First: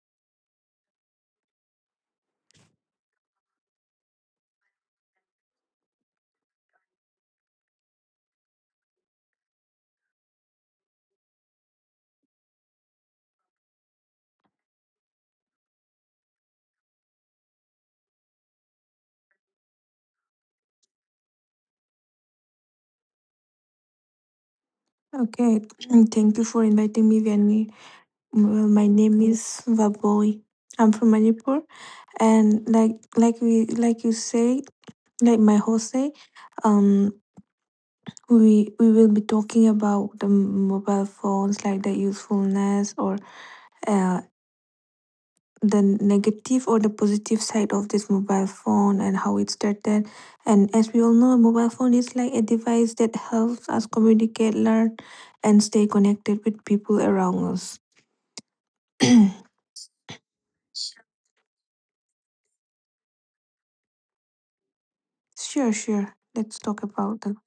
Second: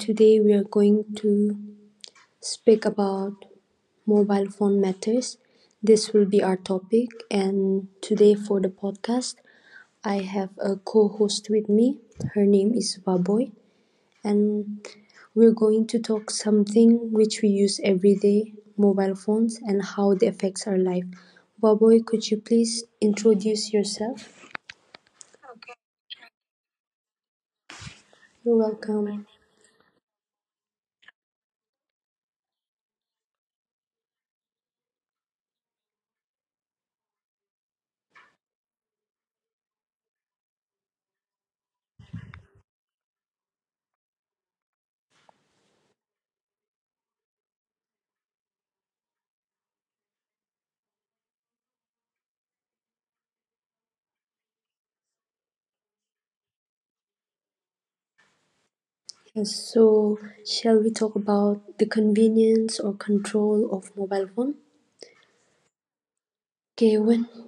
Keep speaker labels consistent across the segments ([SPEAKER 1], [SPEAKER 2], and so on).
[SPEAKER 1] today we are going to speak about mobile phone matters. This will be our topic. And today for the podcast, I have a co host with me. Her name is Vaboy, and we're going to talk something which we use every day mobile phones and how they affects our life. Vaboy, could you please introduce yourself?
[SPEAKER 2] Okay, thank you for inviting me, Vianney.
[SPEAKER 1] You're
[SPEAKER 2] My name
[SPEAKER 1] welcome.
[SPEAKER 2] is Vaboy. I'm from Manipur, and like we like you say, like my host say, um, we will be talking about the mobile phones, like the usefulness or uh, the negative or the positive side of this mobile phone and how it started. And as we all know, a mobile phone is like a device that helps us communicate, learn, and stay connected with people around us.
[SPEAKER 1] Yes, so shall we talk about the convenience or control of mobile phone?
[SPEAKER 2] Sure, sure. Let's talk
[SPEAKER 1] Okay,
[SPEAKER 2] about
[SPEAKER 1] when
[SPEAKER 2] them.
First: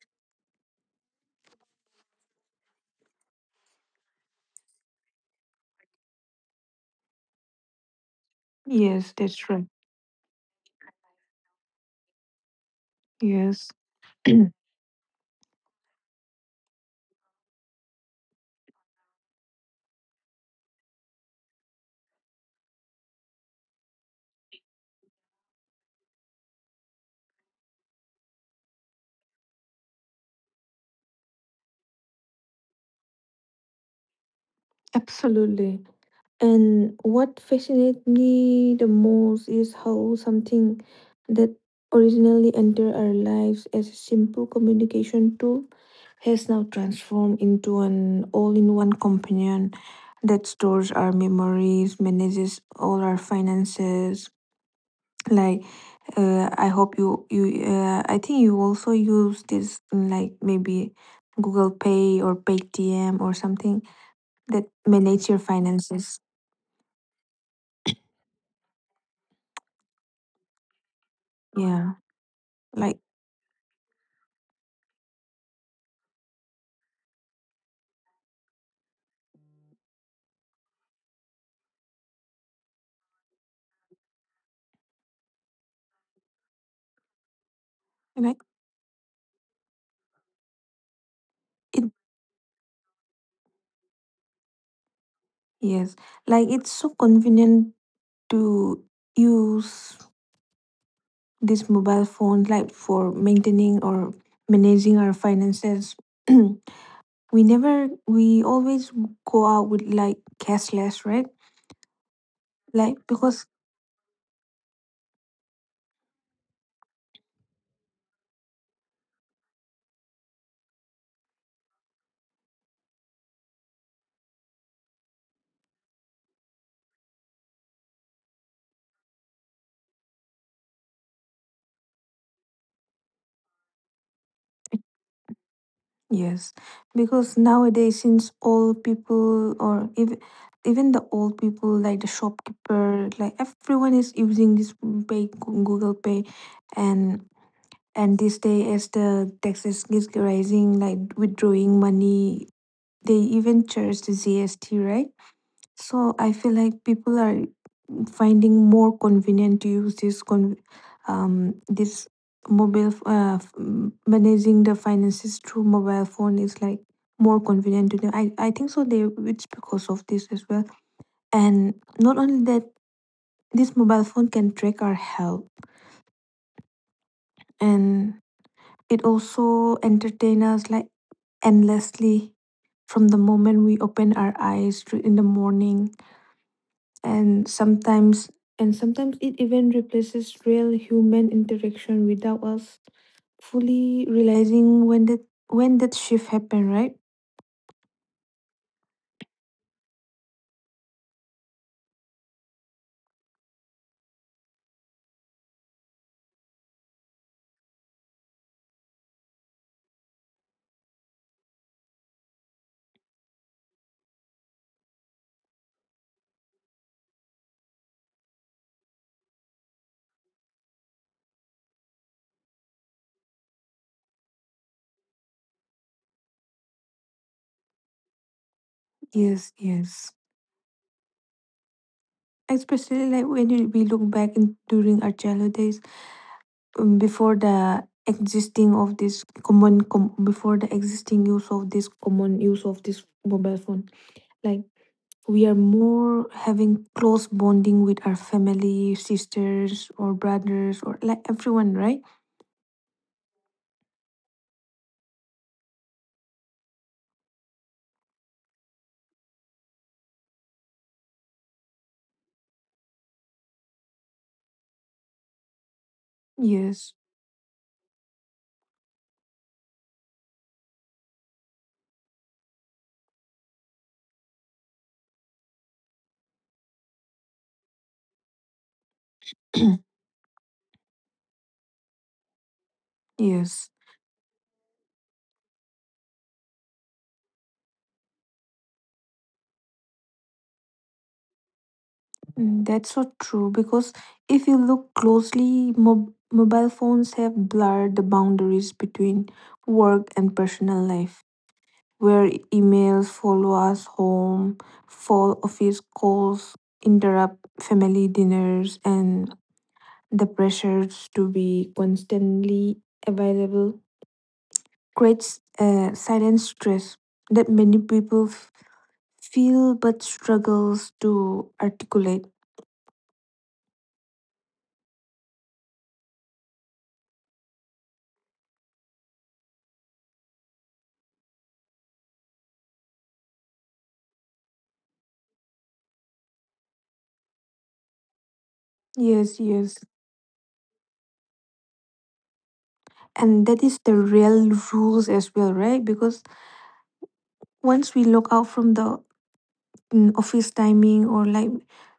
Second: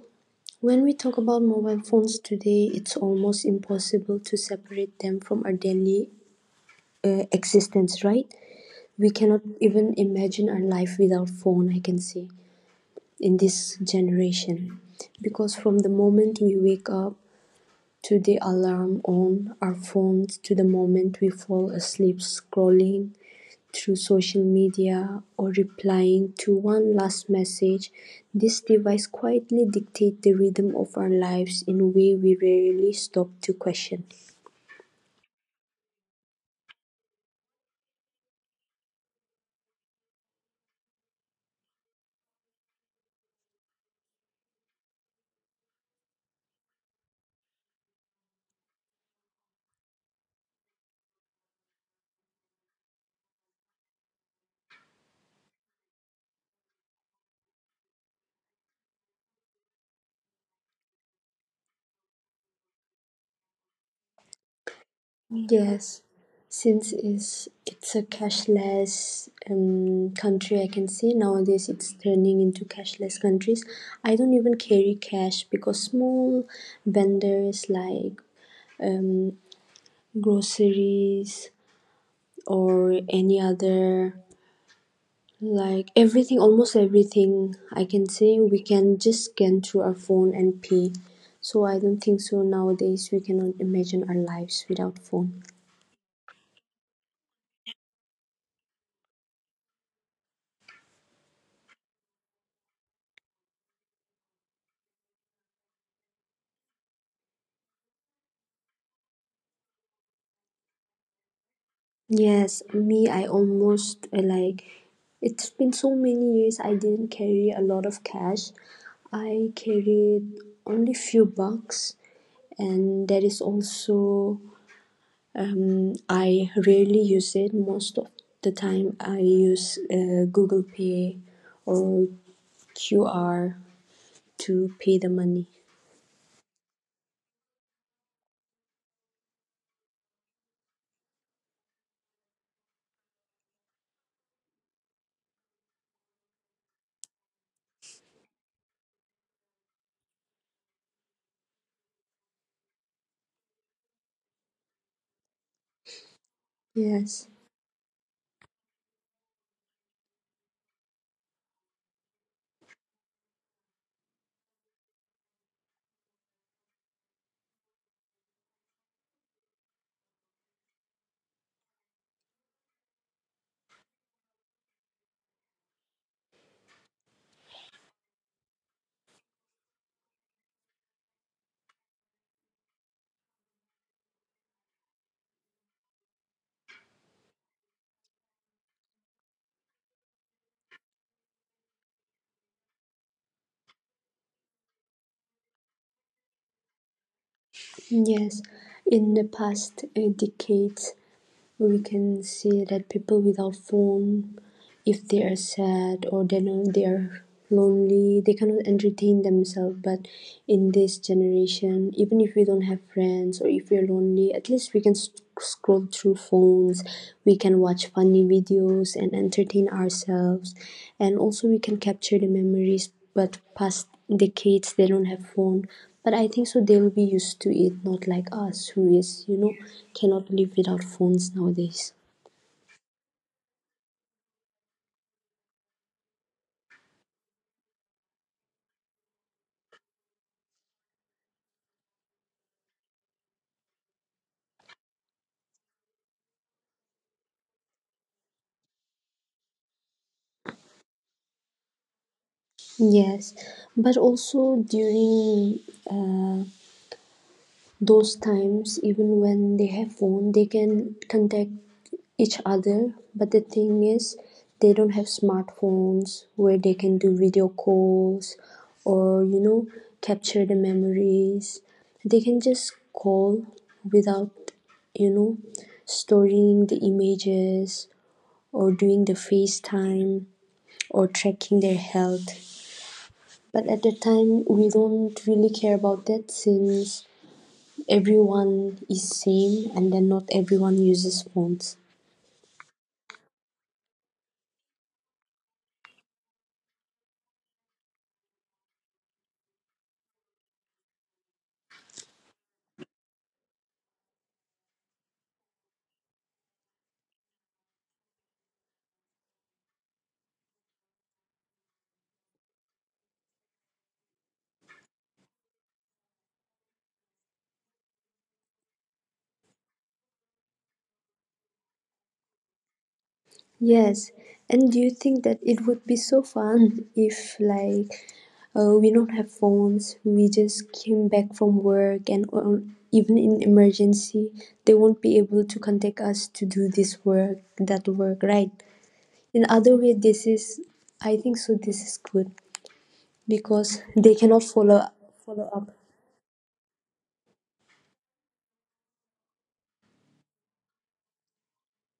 [SPEAKER 1] when we talk about mobile phones today, it's almost impossible to separate them from our daily existence, right? We
[SPEAKER 2] Yes,
[SPEAKER 1] cannot
[SPEAKER 2] that's right.
[SPEAKER 1] even imagine our life without phone, I can say, in this
[SPEAKER 2] Yes,
[SPEAKER 1] generation. Because from the moment we wake up to the alarm on our phones to the moment we fall asleep scrolling through social media or replying to one last message, this device quietly dictates the rhythm of our lives in a way we rarely stop to question.
[SPEAKER 2] absolutely. And what fascinates me the most is how something that originally entered our lives as a simple communication tool has now transformed into an all-in-one companion that stores our memories, manages all our finances, like I think you also use this like maybe Google Pay or Paytm or something that manage your
[SPEAKER 1] Yes,
[SPEAKER 2] finances.
[SPEAKER 1] since is it's a cashless country, I can say nowadays it's
[SPEAKER 2] Yeah,
[SPEAKER 1] turning into
[SPEAKER 2] like
[SPEAKER 1] cashless countries. I don't even carry cash because small vendors like um, groceries or any other like everything, almost everything, I can
[SPEAKER 2] like
[SPEAKER 1] say we can just scan through our phone and pay. So I
[SPEAKER 2] it,
[SPEAKER 1] don't think so nowadays we cannot imagine our lives without phone.
[SPEAKER 2] yes, like it's so convenient to use this mobile phone like for maintaining or managing our finances. We never, we always go out with like cashless, right?
[SPEAKER 1] Yes,
[SPEAKER 2] Like,
[SPEAKER 1] me, I
[SPEAKER 2] because...
[SPEAKER 1] almost like it's been so many years I didn't carry a lot of cash. I carried only few bucks and that is also I rarely use it. Most of the time I use Google Pay or QR to pay the money.
[SPEAKER 2] Yes, because nowadays, since all people or even the old people, like the shopkeeper, like everyone is using this Google Pay, and and this day as the taxes is rising, like withdrawing money, they even charge the GST, right? So I feel like people
[SPEAKER 1] Yes,
[SPEAKER 2] are finding more convenient to use this this mobile managing the finances through mobile phone is like more convenient to them. I think so they it's because of this as well. And not only that, this mobile phone can track our health, and it also entertain us like endlessly from the moment we open our eyes to in the morning. And sometimes and sometimes it even replaces real human interaction without us fully realizing when that shift happened, right?
[SPEAKER 1] yes. In the past decades, we can see that people without phone, if they are sad or they know they are lonely, they cannot entertain themselves. But in this generation, even if we don't have friends or if we're lonely, at least we can scroll through phones, we can watch funny videos and entertain ourselves, and also we can capture the memories. But past decades, they don't have phone, but I think so they'll be used to it, not like us who is, you
[SPEAKER 2] Yes,
[SPEAKER 1] know,
[SPEAKER 2] yes.
[SPEAKER 1] cannot live without phones nowadays.
[SPEAKER 2] Especially like when we look back in during our childhood days, before the existing use of this common use of this mobile phone, like we are more having close bonding with our family sisters or brothers or like everyone, right?
[SPEAKER 1] Yes, but also during uh, those times, even when they have phone, they can contact each other. But the thing is, they don't have smartphones where they
[SPEAKER 2] Yes,
[SPEAKER 1] can do video calls or, you know, capture the memories. They can just call without, you know, storing the images or doing the FaceTime or tracking their health. But
[SPEAKER 2] yes.
[SPEAKER 1] at the time, we don't really care about that since everyone is same and then not everyone uses phones.
[SPEAKER 2] Mm, that's so true. Because if you look closely, mobile phones have blurred the boundaries between work and personal life, where emails follow us home, fall office calls interrupt family dinners, and the pressures to be constantly available creates a silent stress that many people feel but struggles to articulate.
[SPEAKER 1] Yes. And do you think that it would be so fun if, like, we don't have phones, we just came back from work, and or even in emergency, they won't be able to contact us to do this work, that work, right?
[SPEAKER 2] Yes,
[SPEAKER 1] In other
[SPEAKER 2] yes.
[SPEAKER 1] way, this is, I think so. This is good
[SPEAKER 2] And that is
[SPEAKER 1] because
[SPEAKER 2] the
[SPEAKER 1] they cannot
[SPEAKER 2] real rules as
[SPEAKER 1] follow
[SPEAKER 2] well,
[SPEAKER 1] up.
[SPEAKER 2] right? Because once we log out from the office timing, or like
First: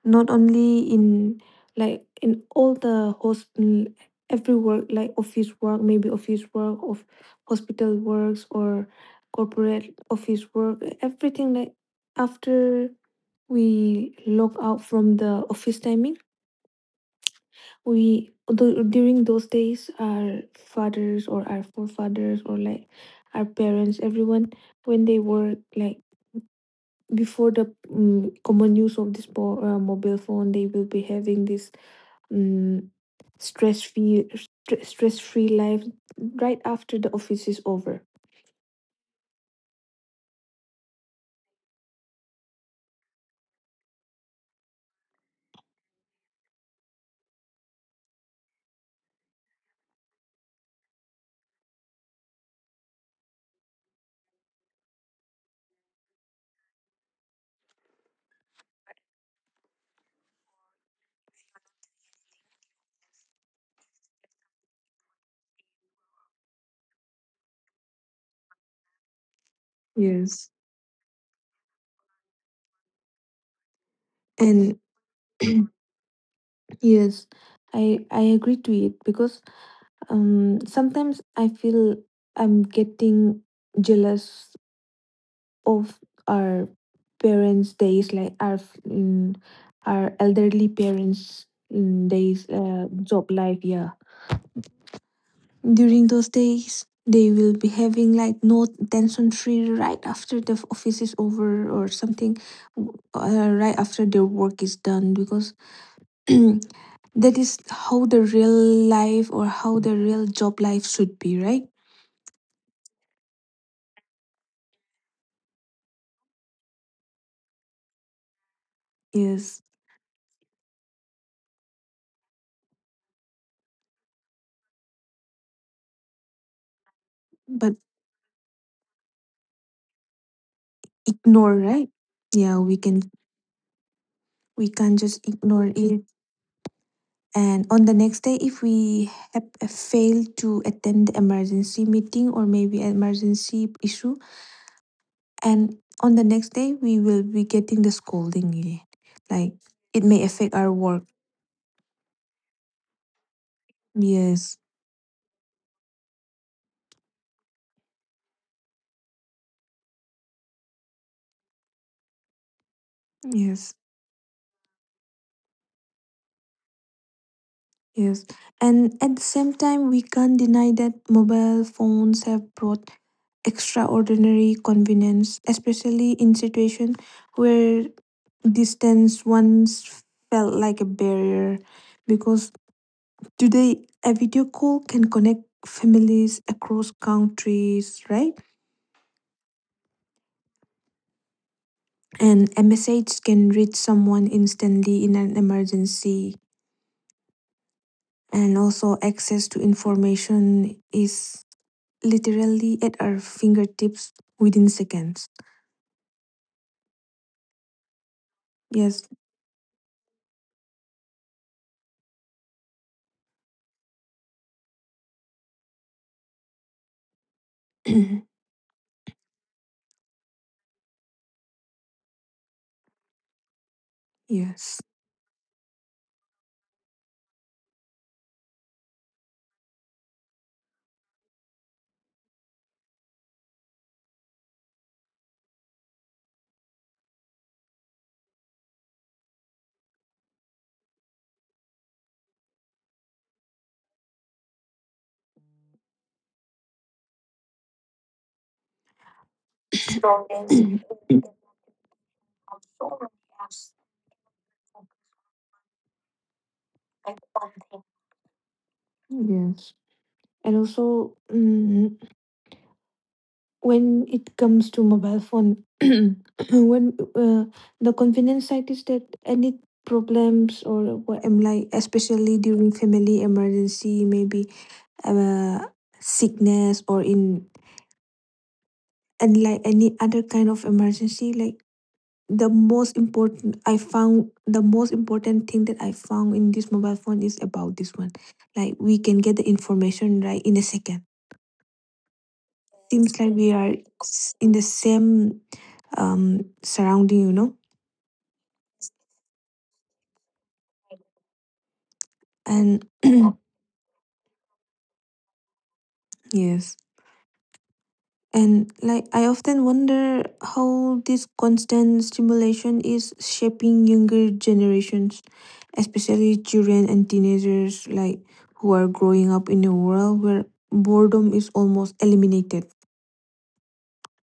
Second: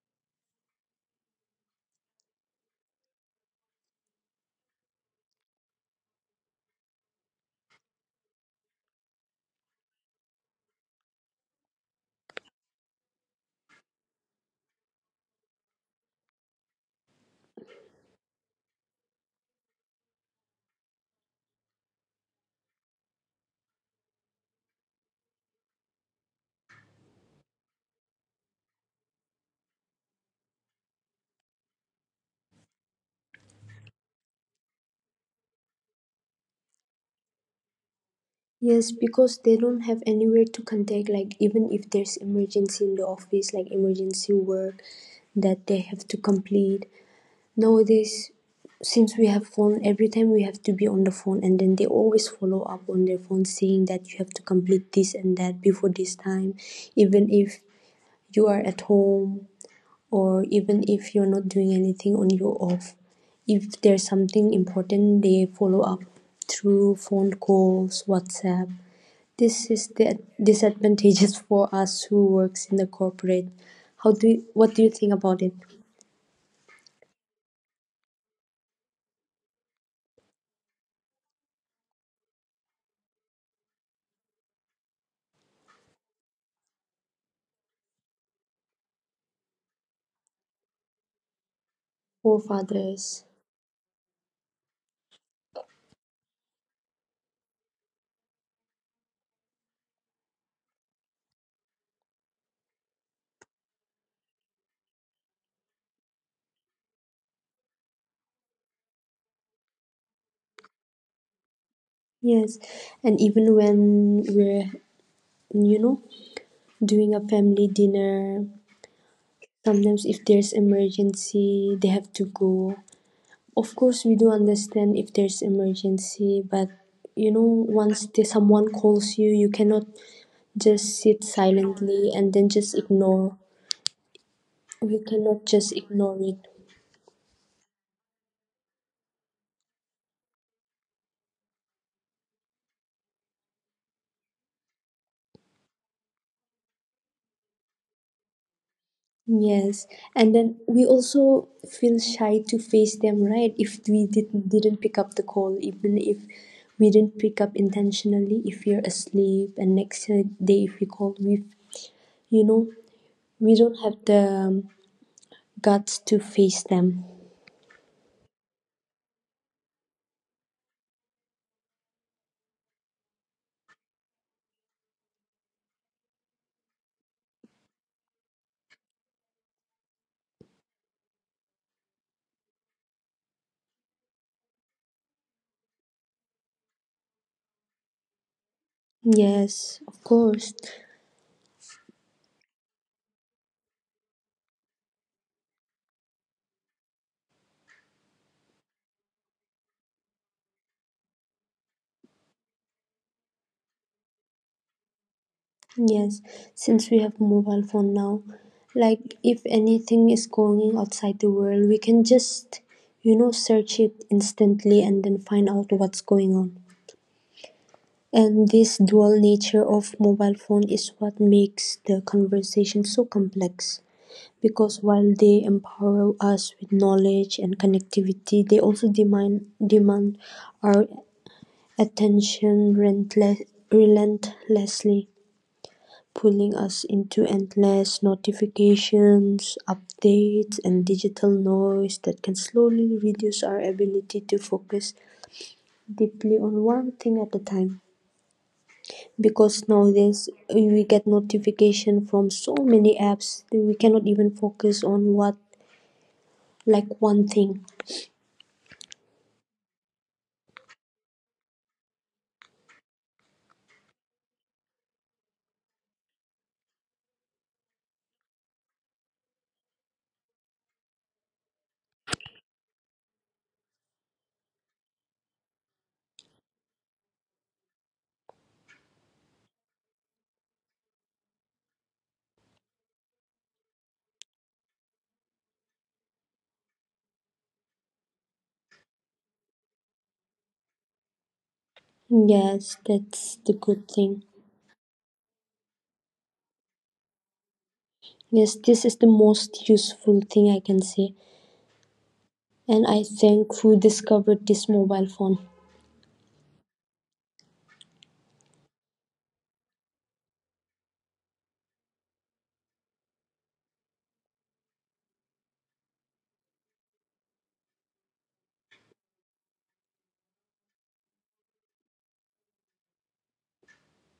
[SPEAKER 2] not only in, like in all the host, every work like office work, maybe office work of hospital works or corporate office work, everything like after we log out from the office timing, we during those days, our fathers or our forefathers or like our parents, everyone, when they were like before the common use of this mobile phone, they will be having this um, stress free stress free life right after the office is over.
[SPEAKER 1] Yes, because they don't have anywhere to contact, like even if there's emergency in the office, like emergency work that they have to complete. Nowadays, since we have phone, every time we have to be on the phone and then they always follow up on their phone saying that you have to complete this and that before this time, even if you are at home or even if you're not doing anything on your off. If there's something important, they follow up through phone calls, WhatsApp, this is the
[SPEAKER 2] Yes.
[SPEAKER 1] disadvantages for us who works in the corporate. How do you, what
[SPEAKER 2] And
[SPEAKER 1] do you think about it?
[SPEAKER 2] yes, I agree to it because sometimes I feel I'm getting jealous of our parents' days, like our mm, our elderly parents' days,
[SPEAKER 1] Forefathers.
[SPEAKER 2] job life. Yeah, during those days, they will be having like no tension free right after the office is over or something, right after their work is done because... That is how the real life or how the real job life should be, right?
[SPEAKER 1] Yes, and even when we're, you know, doing a family dinner,
[SPEAKER 2] Yes,
[SPEAKER 1] sometimes if there's emergency, they have to go. Of course, we do understand if there's emergency, but, you know,
[SPEAKER 2] but
[SPEAKER 1] once the, someone calls you, you cannot just sit
[SPEAKER 2] ignore, right?
[SPEAKER 1] silently and then
[SPEAKER 2] Yeah, we
[SPEAKER 1] just
[SPEAKER 2] can
[SPEAKER 1] ignore.
[SPEAKER 2] we can't
[SPEAKER 1] We
[SPEAKER 2] just
[SPEAKER 1] cannot
[SPEAKER 2] ignore
[SPEAKER 1] just
[SPEAKER 2] it.
[SPEAKER 1] ignore it.
[SPEAKER 2] And on the next day, if we have failed to attend the emergency meeting or maybe an emergency issue, and on the next day, we will be getting the scolding again. Like,
[SPEAKER 1] Yes,
[SPEAKER 2] it may
[SPEAKER 1] and
[SPEAKER 2] affect
[SPEAKER 1] then
[SPEAKER 2] our
[SPEAKER 1] we
[SPEAKER 2] work.
[SPEAKER 1] also feel shy to face them, right? If we didn't
[SPEAKER 2] Yes,
[SPEAKER 1] didn't pick up the call, even if we didn't pick up intentionally, if we are asleep, and next day if we call, we, you know, we
[SPEAKER 2] yes,
[SPEAKER 1] don't have the guts to face them.
[SPEAKER 2] yes. And at the same time, we can't deny that mobile phones have brought extraordinary convenience, especially in situations where distance once felt like a barrier. Because today, a video call can connect families across countries, right?
[SPEAKER 1] Yes, of course.
[SPEAKER 2] And a message can reach someone instantly in an emergency. And also, access to information is literally at our fingertips within seconds.
[SPEAKER 1] Yes, since we have mobile phone now,
[SPEAKER 2] Yes.
[SPEAKER 1] like if anything is going outside the world, we can just, you know, search it instantly and then find out what's going on. And this dual nature of mobile phone is what makes the conversation so complex
[SPEAKER 2] Yes.
[SPEAKER 1] because while they empower us with knowledge and connectivity, they also demand our attention relentlessly, pulling us into endless notifications, updates, and digital noise that can slowly reduce our ability to focus deeply on one thing at a time. Because nowadays we get notification from so many apps that we cannot even focus on what, like one thing.
[SPEAKER 2] Yes. And also, when it comes to mobile phone, when the convenience side is that any problems or what am, like, especially during family emergency, maybe uh, sickness or in, and like any other kind of emergency, like the most important thing that I found in this mobile phone is about this one. Like we can get the information right in a second.
[SPEAKER 1] Yes,
[SPEAKER 2] Seems
[SPEAKER 1] that's
[SPEAKER 2] like we
[SPEAKER 1] the
[SPEAKER 2] are
[SPEAKER 1] good thing.
[SPEAKER 2] in the same surrounding.
[SPEAKER 1] Yes, this is the most useful thing I can say,
[SPEAKER 2] And
[SPEAKER 1] and I thank who discovered this mobile phone.
[SPEAKER 2] yes, and like I often wonder how this constant stimulation is shaping younger generations, especially children and teenagers, like who are growing up in a world where boredom is almost eliminated.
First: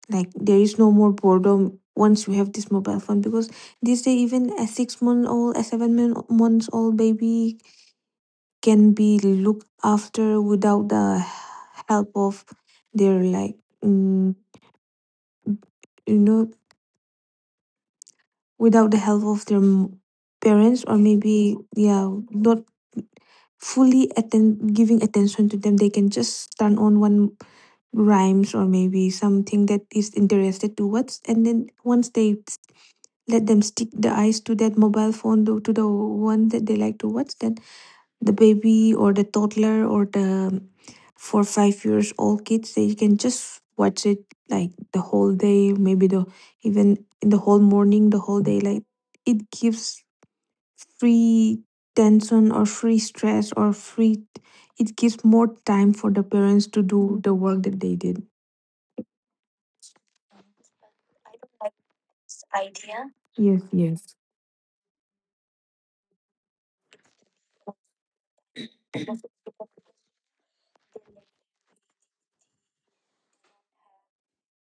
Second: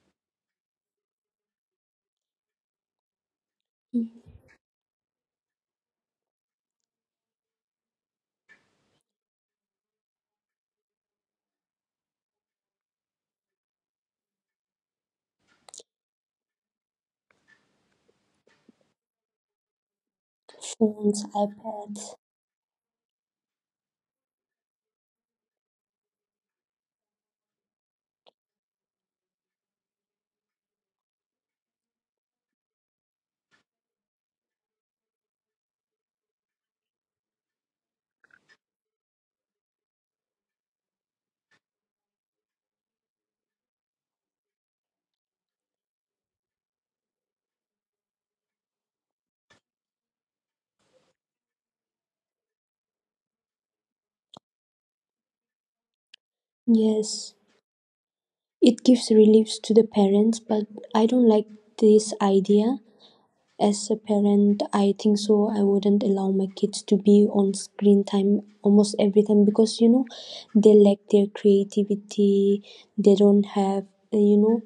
[SPEAKER 2] Like there is no more boredom once you have this mobile phone. Because these day even a 6-month old, a 7-month months old baby can be looked after without the help of their, like, mm, you know without the help of their parents, or
[SPEAKER 1] Phones,
[SPEAKER 2] maybe,
[SPEAKER 1] iPads.
[SPEAKER 2] yeah, not fully attend giving attention to them. They can just turn on one rhymes or maybe something that is interested to what's, and then once they let them stick the eyes to that mobile phone to the one that they like to watch, then the baby or the toddler or the 4, 5 years old kids, they can just watch it like the whole day, maybe the even in the whole morning, the whole day, like it gives free tension or free stress or free, it gives more time for the parents to do the
[SPEAKER 1] Yes,
[SPEAKER 2] work that they did.
[SPEAKER 1] it gives reliefs to the parents, but I don't like this idea.
[SPEAKER 2] Yes,
[SPEAKER 1] As a
[SPEAKER 2] yes,
[SPEAKER 1] parent, I think so. I wouldn't allow my kids to be on screen time almost every time because, you know, they lack their creativity. They don't have, you know,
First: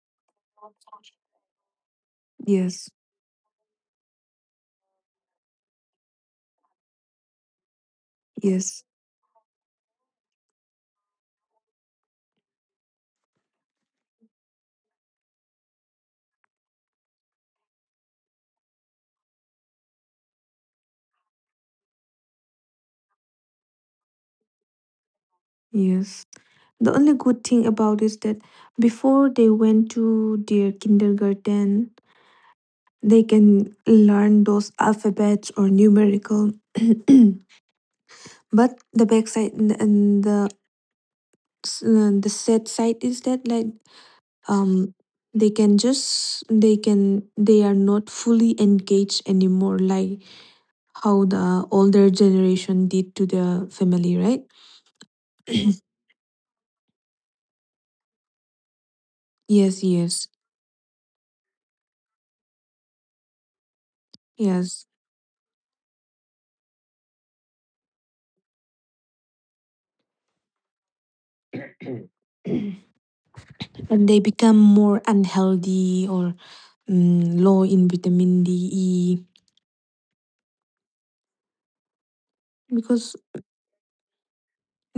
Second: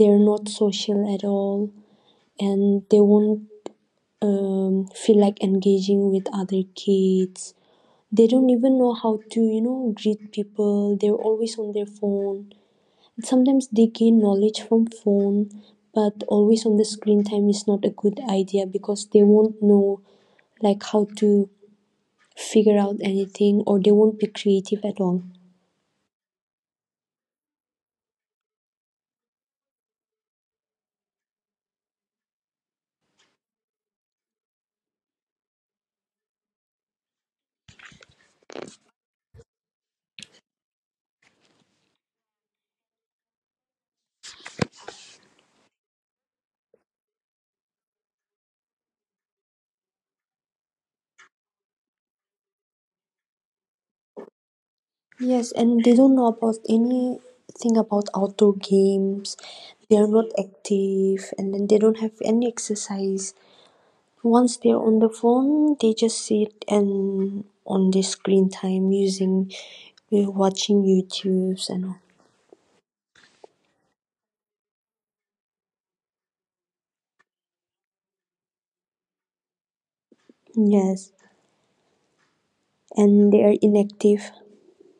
[SPEAKER 1] they're not social at all, and
[SPEAKER 2] yes,
[SPEAKER 1] they won't feel like engaging with other kids. They don't even
[SPEAKER 2] yes,
[SPEAKER 1] know how to, you know, greet people. They're always on their phone. Sometimes they gain knowledge from phone, but always on the screen time is not a good idea because they won't know like how to figure out anything or they won't be creative at all.
[SPEAKER 2] yes. The only good thing about is that before they went to their kindergarten, they can learn those alphabets or numerical. But the backside and the the sad side is that, like, um they can just they can they are not fully engaged anymore, like how the older generation did to the family, right?
[SPEAKER 1] Yes, and they don't know about anything about outdoor games.
[SPEAKER 2] Yes,
[SPEAKER 1] They are not
[SPEAKER 2] yes,
[SPEAKER 1] active and then they don't have any exercise. Once they're
[SPEAKER 2] yes.
[SPEAKER 1] on the phone, they just sit and on the screen time using watching YouTubes and all.
[SPEAKER 2] And they become more unhealthy or low in vitamin D E
[SPEAKER 1] Yes.
[SPEAKER 2] because...
[SPEAKER 1] And they are inactive.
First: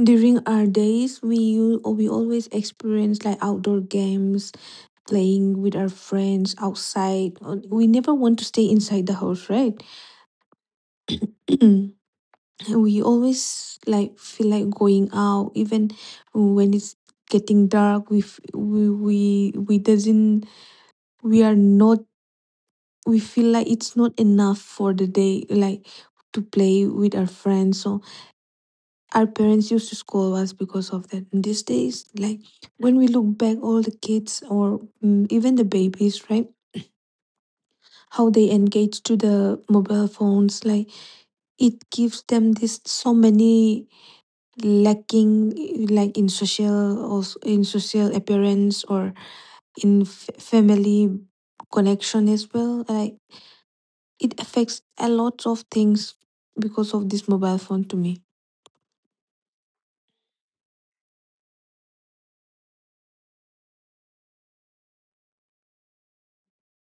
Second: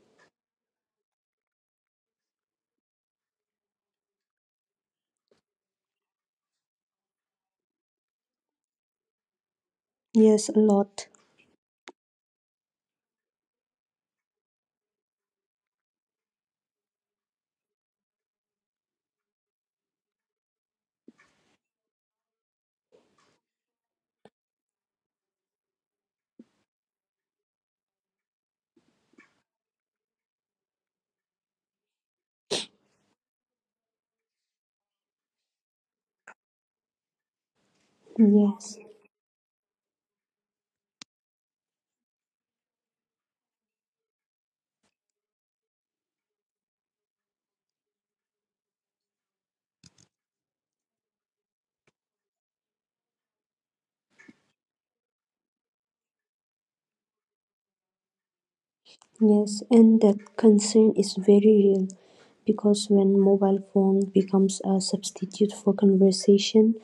[SPEAKER 2] During our days, we always experience like outdoor games, playing with our friends outside. We never want to stay inside the house, right?
[SPEAKER 1] Yes, a lot.
[SPEAKER 2] We always like feel like going out, even when it's getting dark. We doesn't, we are not, we feel like it's not enough for the day, like to play with our friends. So our parents used to scold us because of that. And these days, like when we look back, all the kids or even the babies, right? How they
[SPEAKER 1] Yes,
[SPEAKER 2] engage to the mobile phones, like it gives them this so many lacking, like in social, also in social appearance or in family connection as well. Like, it affects a lot of things because of this mobile phone to me.
[SPEAKER 1] yes, and that concern is very real because when mobile phone becomes a substitute for conversation,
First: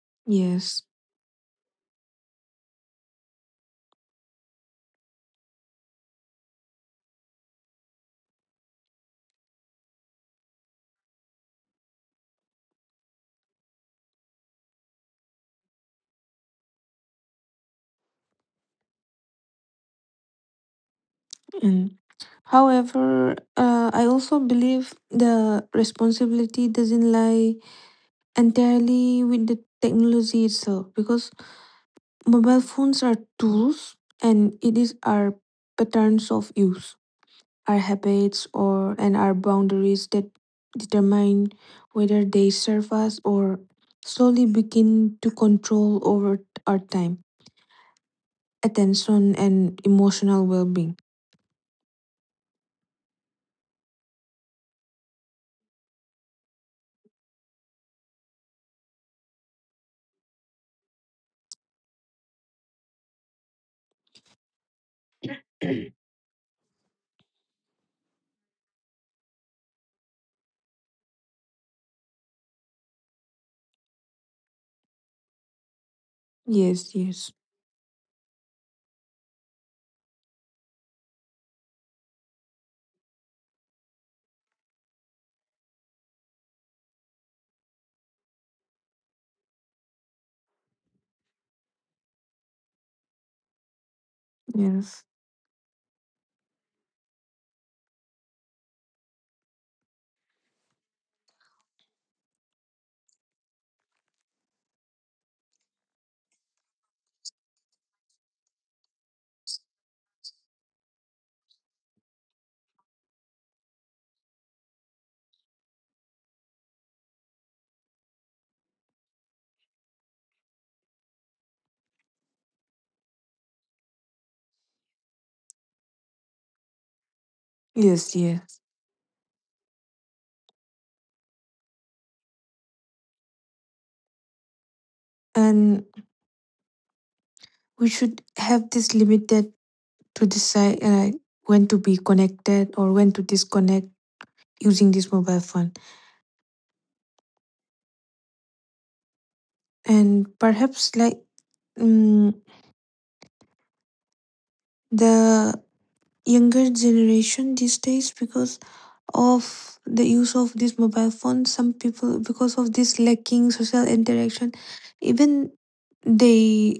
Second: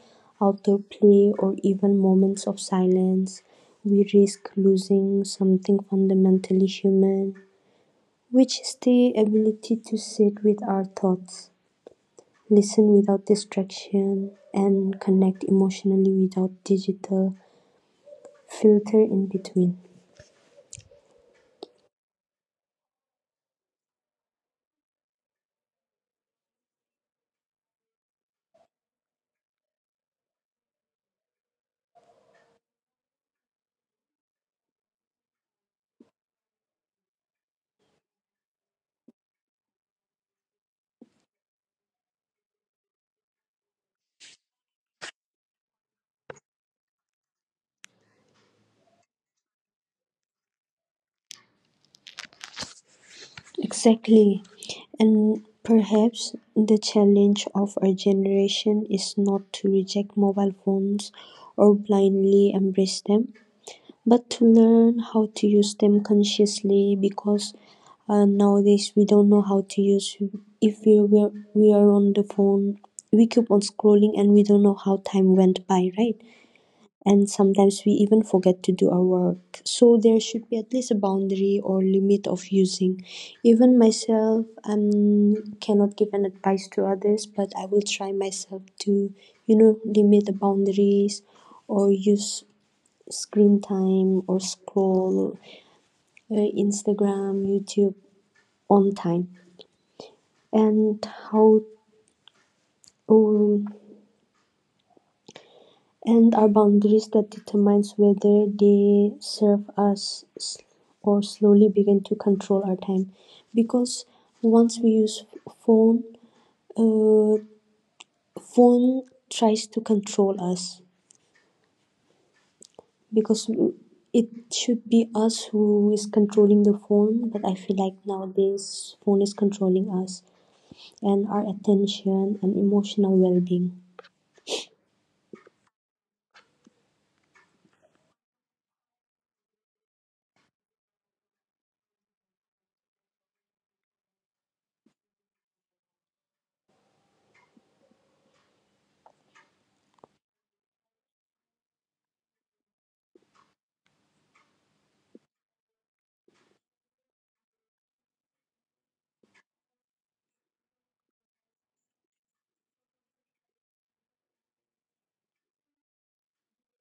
[SPEAKER 1] outdoor
[SPEAKER 2] Yes.
[SPEAKER 1] play, or even moments of silence, we risk losing something fundamentally human, which is the ability to sit with our thoughts, listen without distraction, and connect emotionally without digital filter in between.
[SPEAKER 2] and. However, I also believe the responsibility doesn't lie entirely with the technology itself because mobile phones are tools and it is our patterns of use, our habits or and our boundaries that determine whether they serve us or slowly begin to control over our time, attention and emotional well-being.
[SPEAKER 1] Exactly. And perhaps the challenge of our generation is not to reject mobile phones or blindly embrace them, but to learn how to use them consciously because nowadays we don't know how to use. If we were, we are on the phone, we keep on scrolling and we don't know how time went by, right?
[SPEAKER 2] Yes,
[SPEAKER 1] And
[SPEAKER 2] yes.
[SPEAKER 1] sometimes we even forget to do our work. So there should be at least a boundary or limit of using. Even myself, cannot give an advice to others, but I will try myself to, you know, limit the boundaries or use screen time or
[SPEAKER 2] Yes.
[SPEAKER 1] scroll Instagram, YouTube on time. And how, um, and are boundaries that determines whether they serve us or slowly begin to control our time because once we use phone, uh, phone tries to control us because it should be us who is controlling the phone, but I feel like
[SPEAKER 2] Yes, yes.
[SPEAKER 1] nowadays phone is controlling us and our attention and emotional well-being.
[SPEAKER 2] And we should have this limited to decide when to be connected or when to disconnect using this mobile phone, and perhaps like um, the younger generation these days because of the use of this mobile phone, some people, because of this lacking social interaction, even they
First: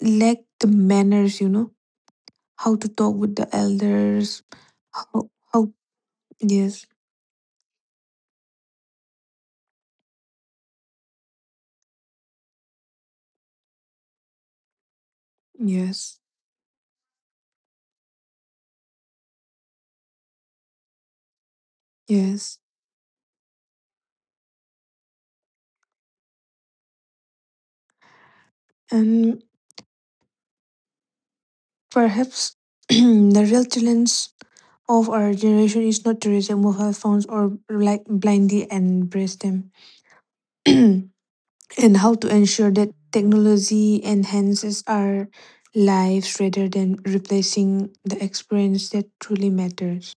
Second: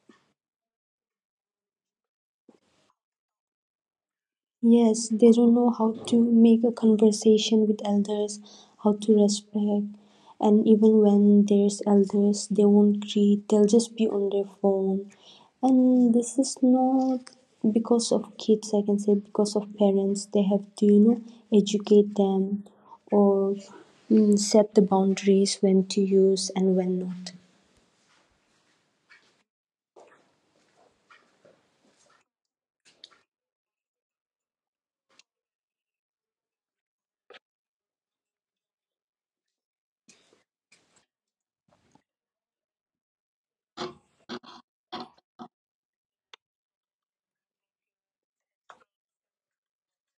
[SPEAKER 2] lack the manners how to talk with the elders,
[SPEAKER 1] Yes,
[SPEAKER 2] how
[SPEAKER 1] they don't know
[SPEAKER 2] how
[SPEAKER 1] how to make a
[SPEAKER 2] yes,
[SPEAKER 1] conversation with elders, how to respect, and even when there's elders, they won't greet, they'll just be on their phone. And
[SPEAKER 2] yes,
[SPEAKER 1] this is not because of kids, I can say, because of parents. They have to, you know, educate
[SPEAKER 2] yes.
[SPEAKER 1] them or set the boundaries when to use and when not.
[SPEAKER 2] And perhaps the real challenge of our generation is not to remove mobile phones or like blindly embrace them, and how to ensure that technology enhances our lives rather than replacing the experience that truly matters.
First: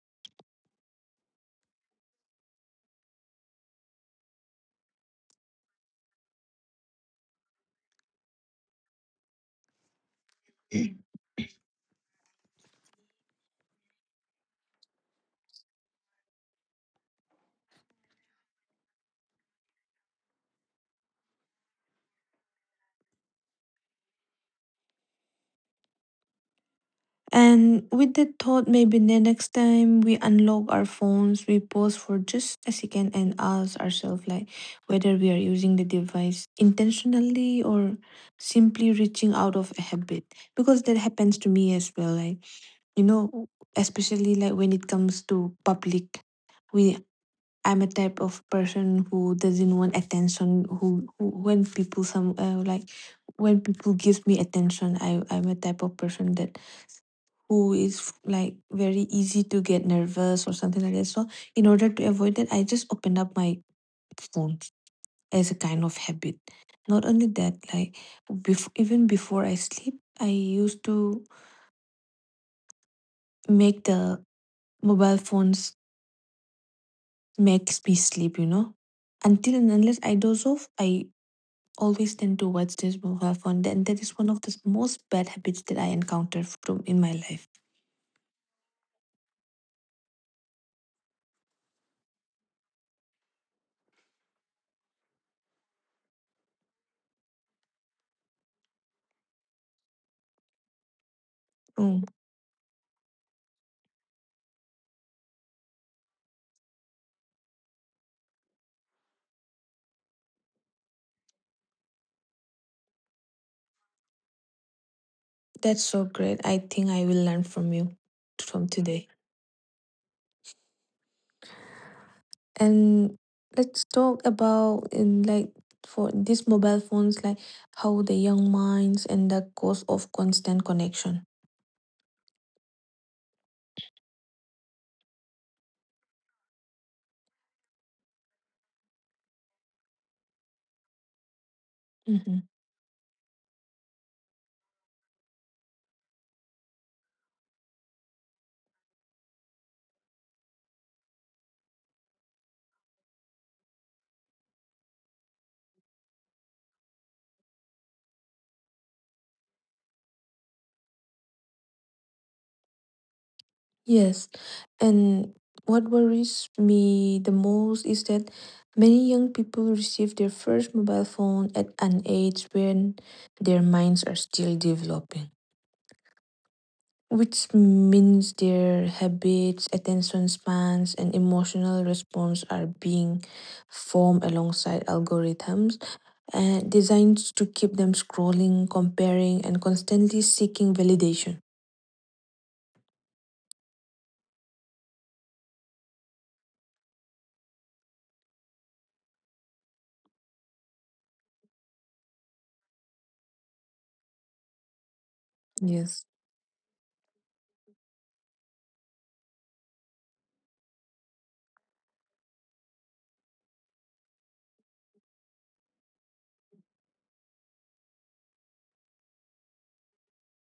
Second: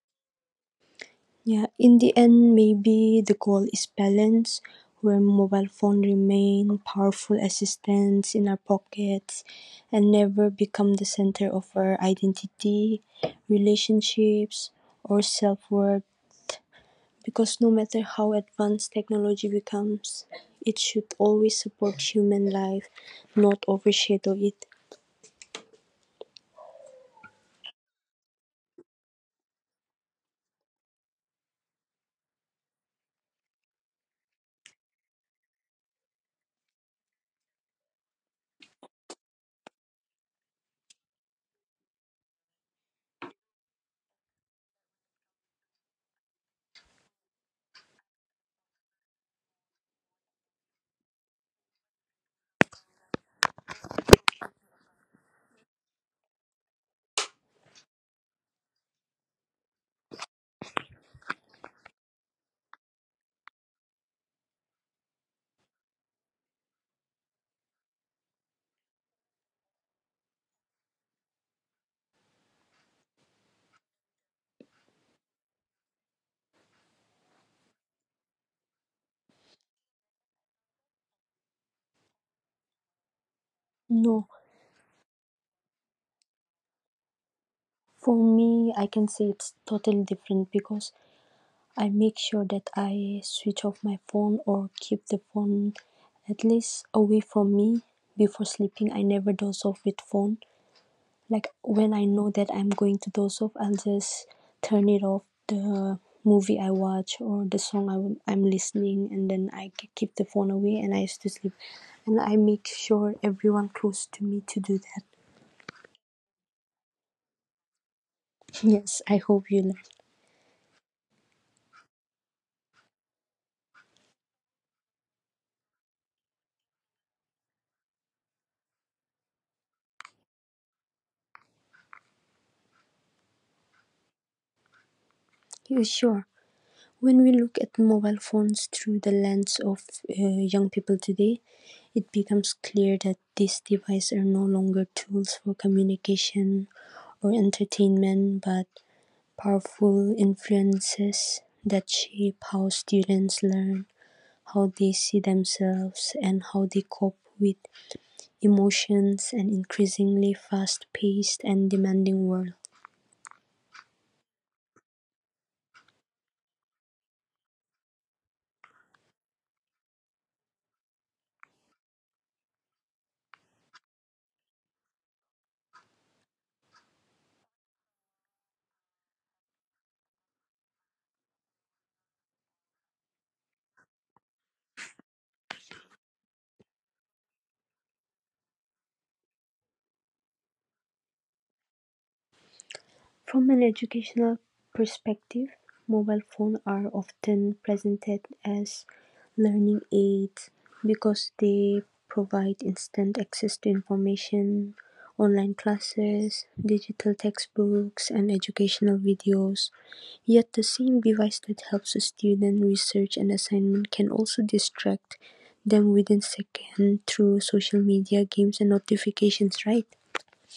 [SPEAKER 1] Yeah, in the end, maybe the goal is balance, where mobile phone remain powerful assistants in our pockets and never become the center of our identity, relationships, or self-worth. Because no matter how advanced technology becomes, it should always support human life, not overshadow it.
[SPEAKER 2] And with that thought, maybe the next time we unlock our phones, we pause for just a second and ask ourselves, like, whether we are using the device intentionally or simply reaching out of a habit. Because that happens to me as well. Like, you know, especially like when it comes to public, we I'm a type of person who doesn't want attention. Who, when people some like when people gives me attention, I'm a type of person that who is like very easy to get nervous or something like that. So in order to avoid that, I just open up my phone as a kind of habit. Not only that, like even before I sleep, I used to make the mobile phones makes me sleep. Until and unless I doze off, I always tend towards this mobile phone, and that is
[SPEAKER 1] No,
[SPEAKER 2] one of the most bad habits that I encountered from in my life.
[SPEAKER 1] for me, I can say it's totally different because I make sure that I switch off my phone or keep the phone at least away from me before sleeping. I never doze off with phone. Like when
[SPEAKER 2] Mm,
[SPEAKER 1] I know that I'm going to doze off, I'll just turn it off the movie I watch or the song I am listening, and then I keep the phone away and I used to sleep. And I make sure everyone close to me to do that.
[SPEAKER 2] that's so great. I think I will learn from you from
[SPEAKER 1] Yes,
[SPEAKER 2] today.
[SPEAKER 1] I hope you learn.
[SPEAKER 2] And let's talk about in like for these mobile phones, like how the young minds and the cause of constant connection.
[SPEAKER 1] You sure? When we look at mobile phones through the lens of uh, young people today, it
[SPEAKER 2] Mhm.
[SPEAKER 1] becomes clear that these devices are no longer tools for communication or entertainment, but powerful influences that shape how students learn, how they see themselves, and how they cope with emotions and increasingly fast paced and demanding world.
[SPEAKER 2] Yes, and what worries me the most is that many young people receive their first mobile phone at an age when their minds are still developing, which means their habits, attention spans, and emotional response are being formed alongside algorithms designed to keep them scrolling, comparing, and constantly seeking validation.
[SPEAKER 1] From an educational perspective, mobile phones are often presented as learning aids because they provide instant access to information, online
[SPEAKER 2] Yes.
[SPEAKER 1] classes, digital textbooks, and educational videos. Yet, the same device that helps a student research an assignment can also distract them within seconds through social media, games, and notifications, right?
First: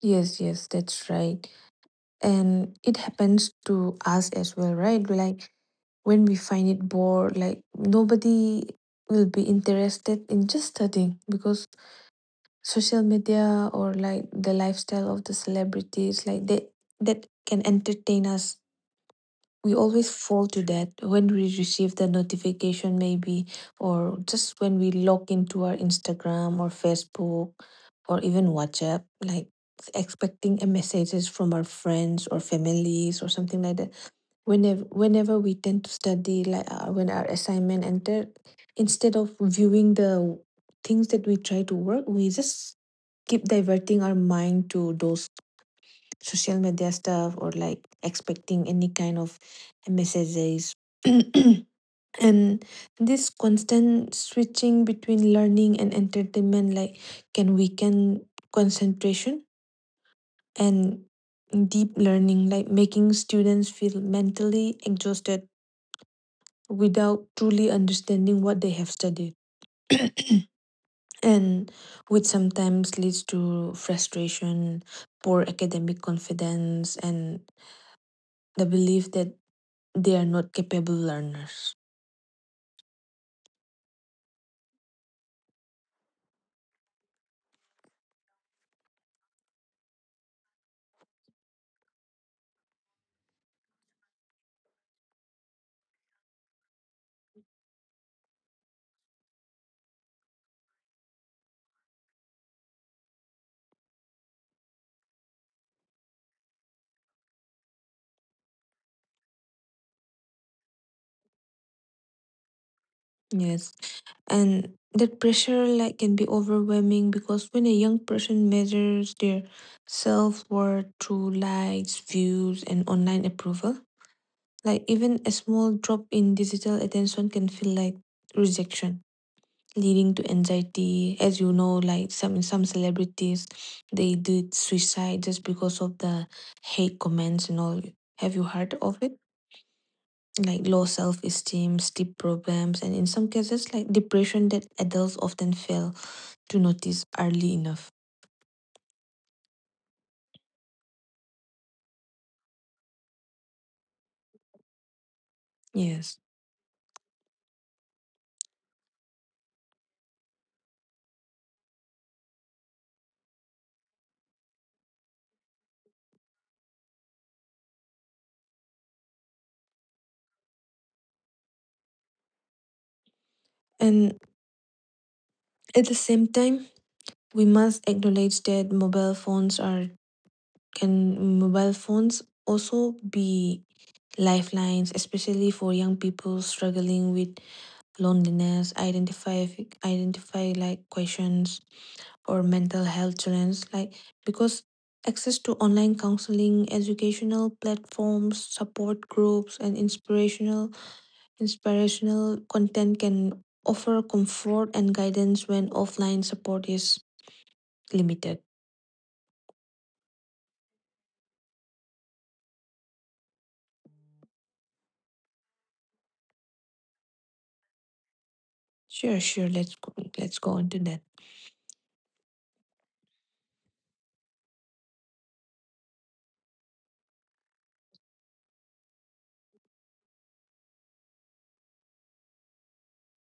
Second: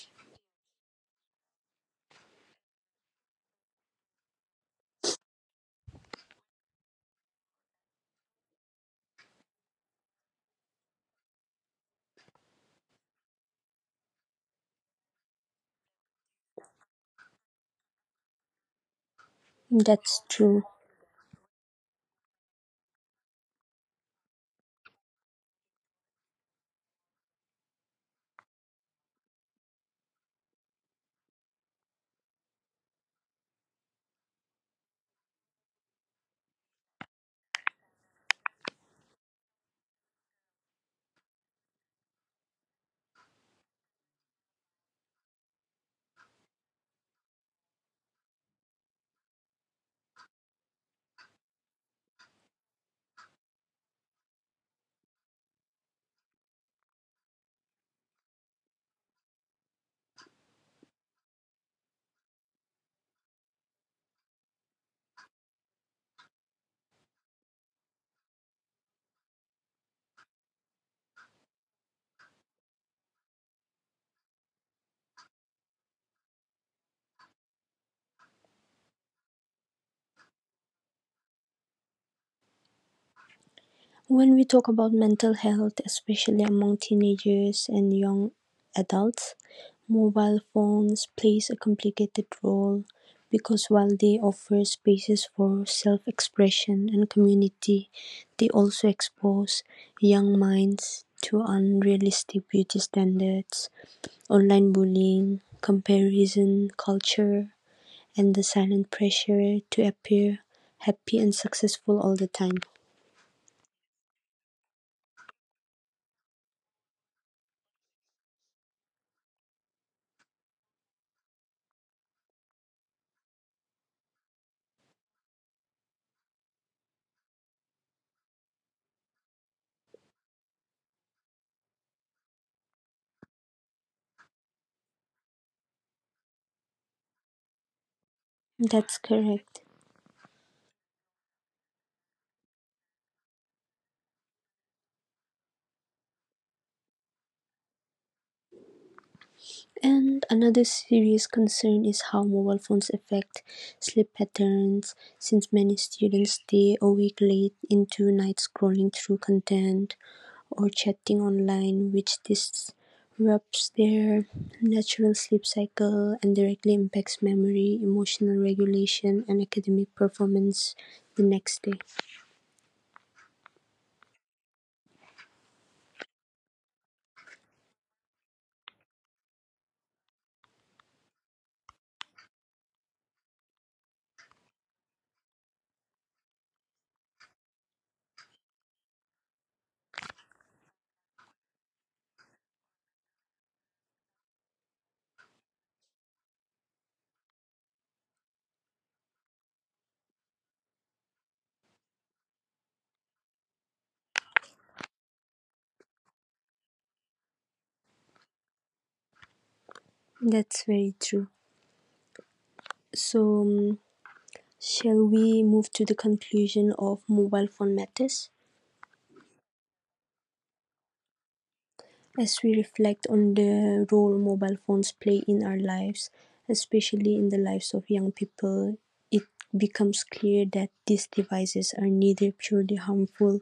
[SPEAKER 2] Yes, yes, that's right. And it happens to us as well, right? Like when we find it bored, like nobody will be interested in just studying because social media or like the lifestyle of the celebrities, like they, that can entertain us. We always
[SPEAKER 1] That's
[SPEAKER 2] fall to
[SPEAKER 1] true.
[SPEAKER 2] that when we receive the notification, maybe, or just when we log into our Instagram or Facebook or even WhatsApp, like expecting a messages from our friends or families or something like that. Whenever we tend to study, like when our assignment entered, instead of viewing the things that we try to work, we just keep diverting our mind to those social media stuff or like expecting any kind of messages. And this constant switching between learning and entertainment, like, can weaken concentration and deep learning, like making students feel mentally exhausted without truly understanding what they have studied. And which sometimes leads to frustration, poor academic confidence, and the belief that they are not capable learners.
[SPEAKER 1] When we talk about mental health, especially among teenagers and young adults, mobile phones plays a complicated role because while they offer spaces for self-expression and community, they also expose young minds to unrealistic beauty standards, online bullying, comparison culture, and the silent pressure to appear happy and successful all the time.
[SPEAKER 2] Yes. And that pressure, like, can be overwhelming because when a young person measures their self-worth through likes, views, and online approval, like even a small drop in digital attention can feel like rejection, leading to anxiety. As you know, like some celebrities they did suicide just because of the hate comments and all. Have you heard
[SPEAKER 1] That's
[SPEAKER 2] of it?
[SPEAKER 1] correct.
[SPEAKER 2] Like low self-esteem, sleep problems, and in some cases like depression that adults often fail to notice early enough.
[SPEAKER 1] And another serious concern is how mobile phones affect sleep patterns, since many
[SPEAKER 2] Yes.
[SPEAKER 1] students stay awake late into night scrolling through content or chatting online, which disrupts their natural sleep cycle and directly impacts memory, emotional regulation, and academic performance the next day.
[SPEAKER 2] And at the same time, we must acknowledge that mobile phones are, can mobile phones also be lifelines, especially for young people struggling with loneliness, identify, like questions or mental health challenge, like because access to online counseling, educational platforms, support groups, and inspirational content can offer comfort and guidance when offline support is limited.
[SPEAKER 1] That's very true. So, shall we move to the conclusion of mobile phone matters?
[SPEAKER 2] Sure, sure, let's go on to that.
[SPEAKER 1] As we reflect on the role mobile phones play in our lives, especially in the lives of young people, it becomes clear that these devices are neither purely harmful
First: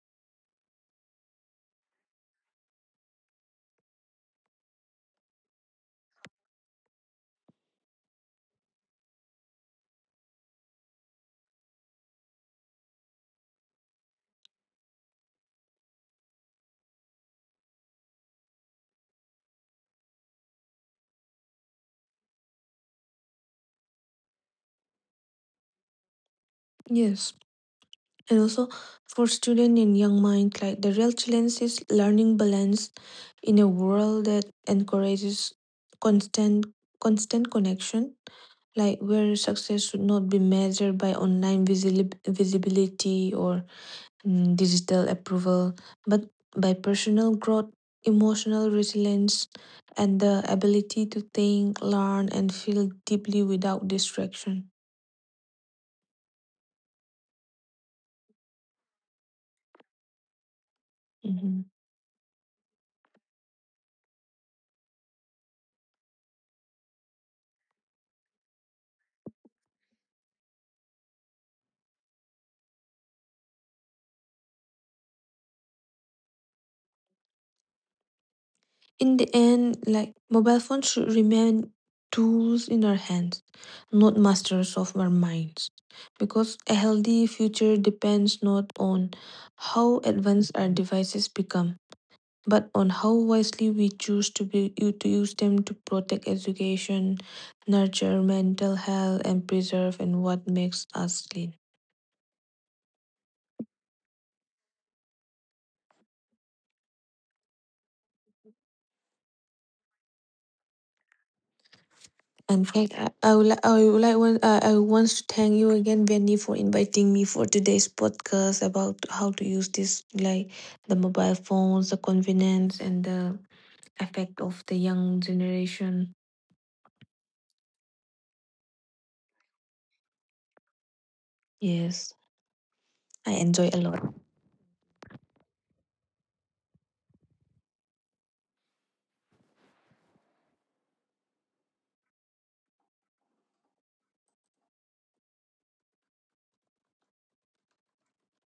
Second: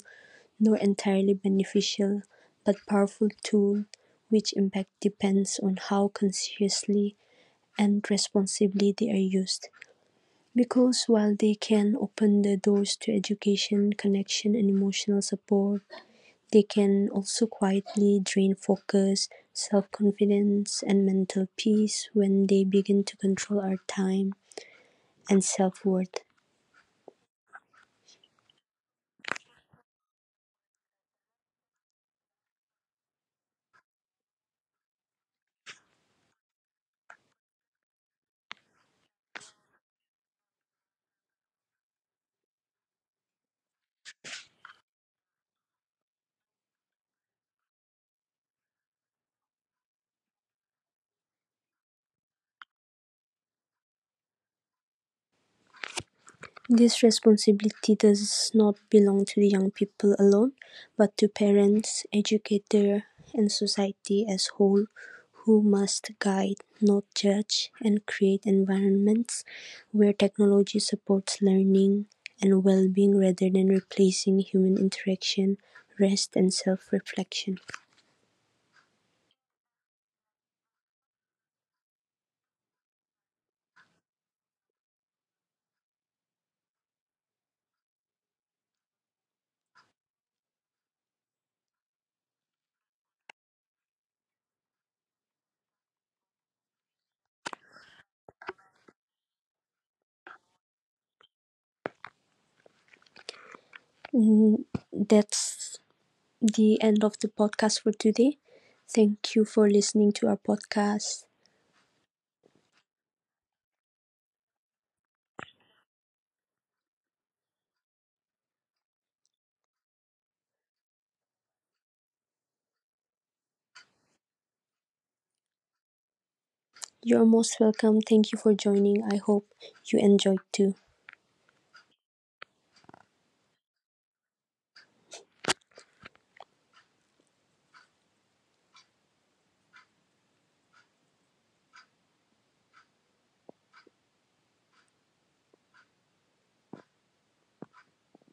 [SPEAKER 1] nor entirely beneficial, but powerful tool which impact depends on how consciously and responsibly they are used. Because while they can open the doors to education, connection, and emotional support, they can also quietly drain focus, self-confidence, and mental peace when they begin to control our time and self-worth.
[SPEAKER 2] Yes, and also for student in young mind, like the real challenge is learning balance in a world that encourages constant constant connection, like where success should not be measured by online visibility or digital approval, but by personal growth, emotional resilience, and the ability to think, learn, and feel deeply without distraction.
[SPEAKER 1] This responsibility does not belong to the young people alone, but to
[SPEAKER 2] Mhm.
[SPEAKER 1] parents, educators, and society as whole, who must guide, not judge, and create environments where technology supports learning and well-being rather than replacing human interaction, rest, and self-reflection.
[SPEAKER 2] In the end, like mobile phones should remain tools in our hands, not masters of our minds. Because a healthy future depends not on how advanced our devices become, but on how wisely we choose to to use them to protect education, nurture mental health, and preserve and what makes us clean.
[SPEAKER 1] Mm, that's the end of the podcast for today. Thank you for listening to our podcast.
[SPEAKER 2] In fact, I would like one, I want to thank you again, Benny, for inviting me for today's podcast about how to use this, like the mobile phones, the convenience, and the effect of the young generation.
[SPEAKER 1] You're most welcome. Thank you for joining. I hope you enjoyed too.
[SPEAKER 2] Yes, I enjoy a lot.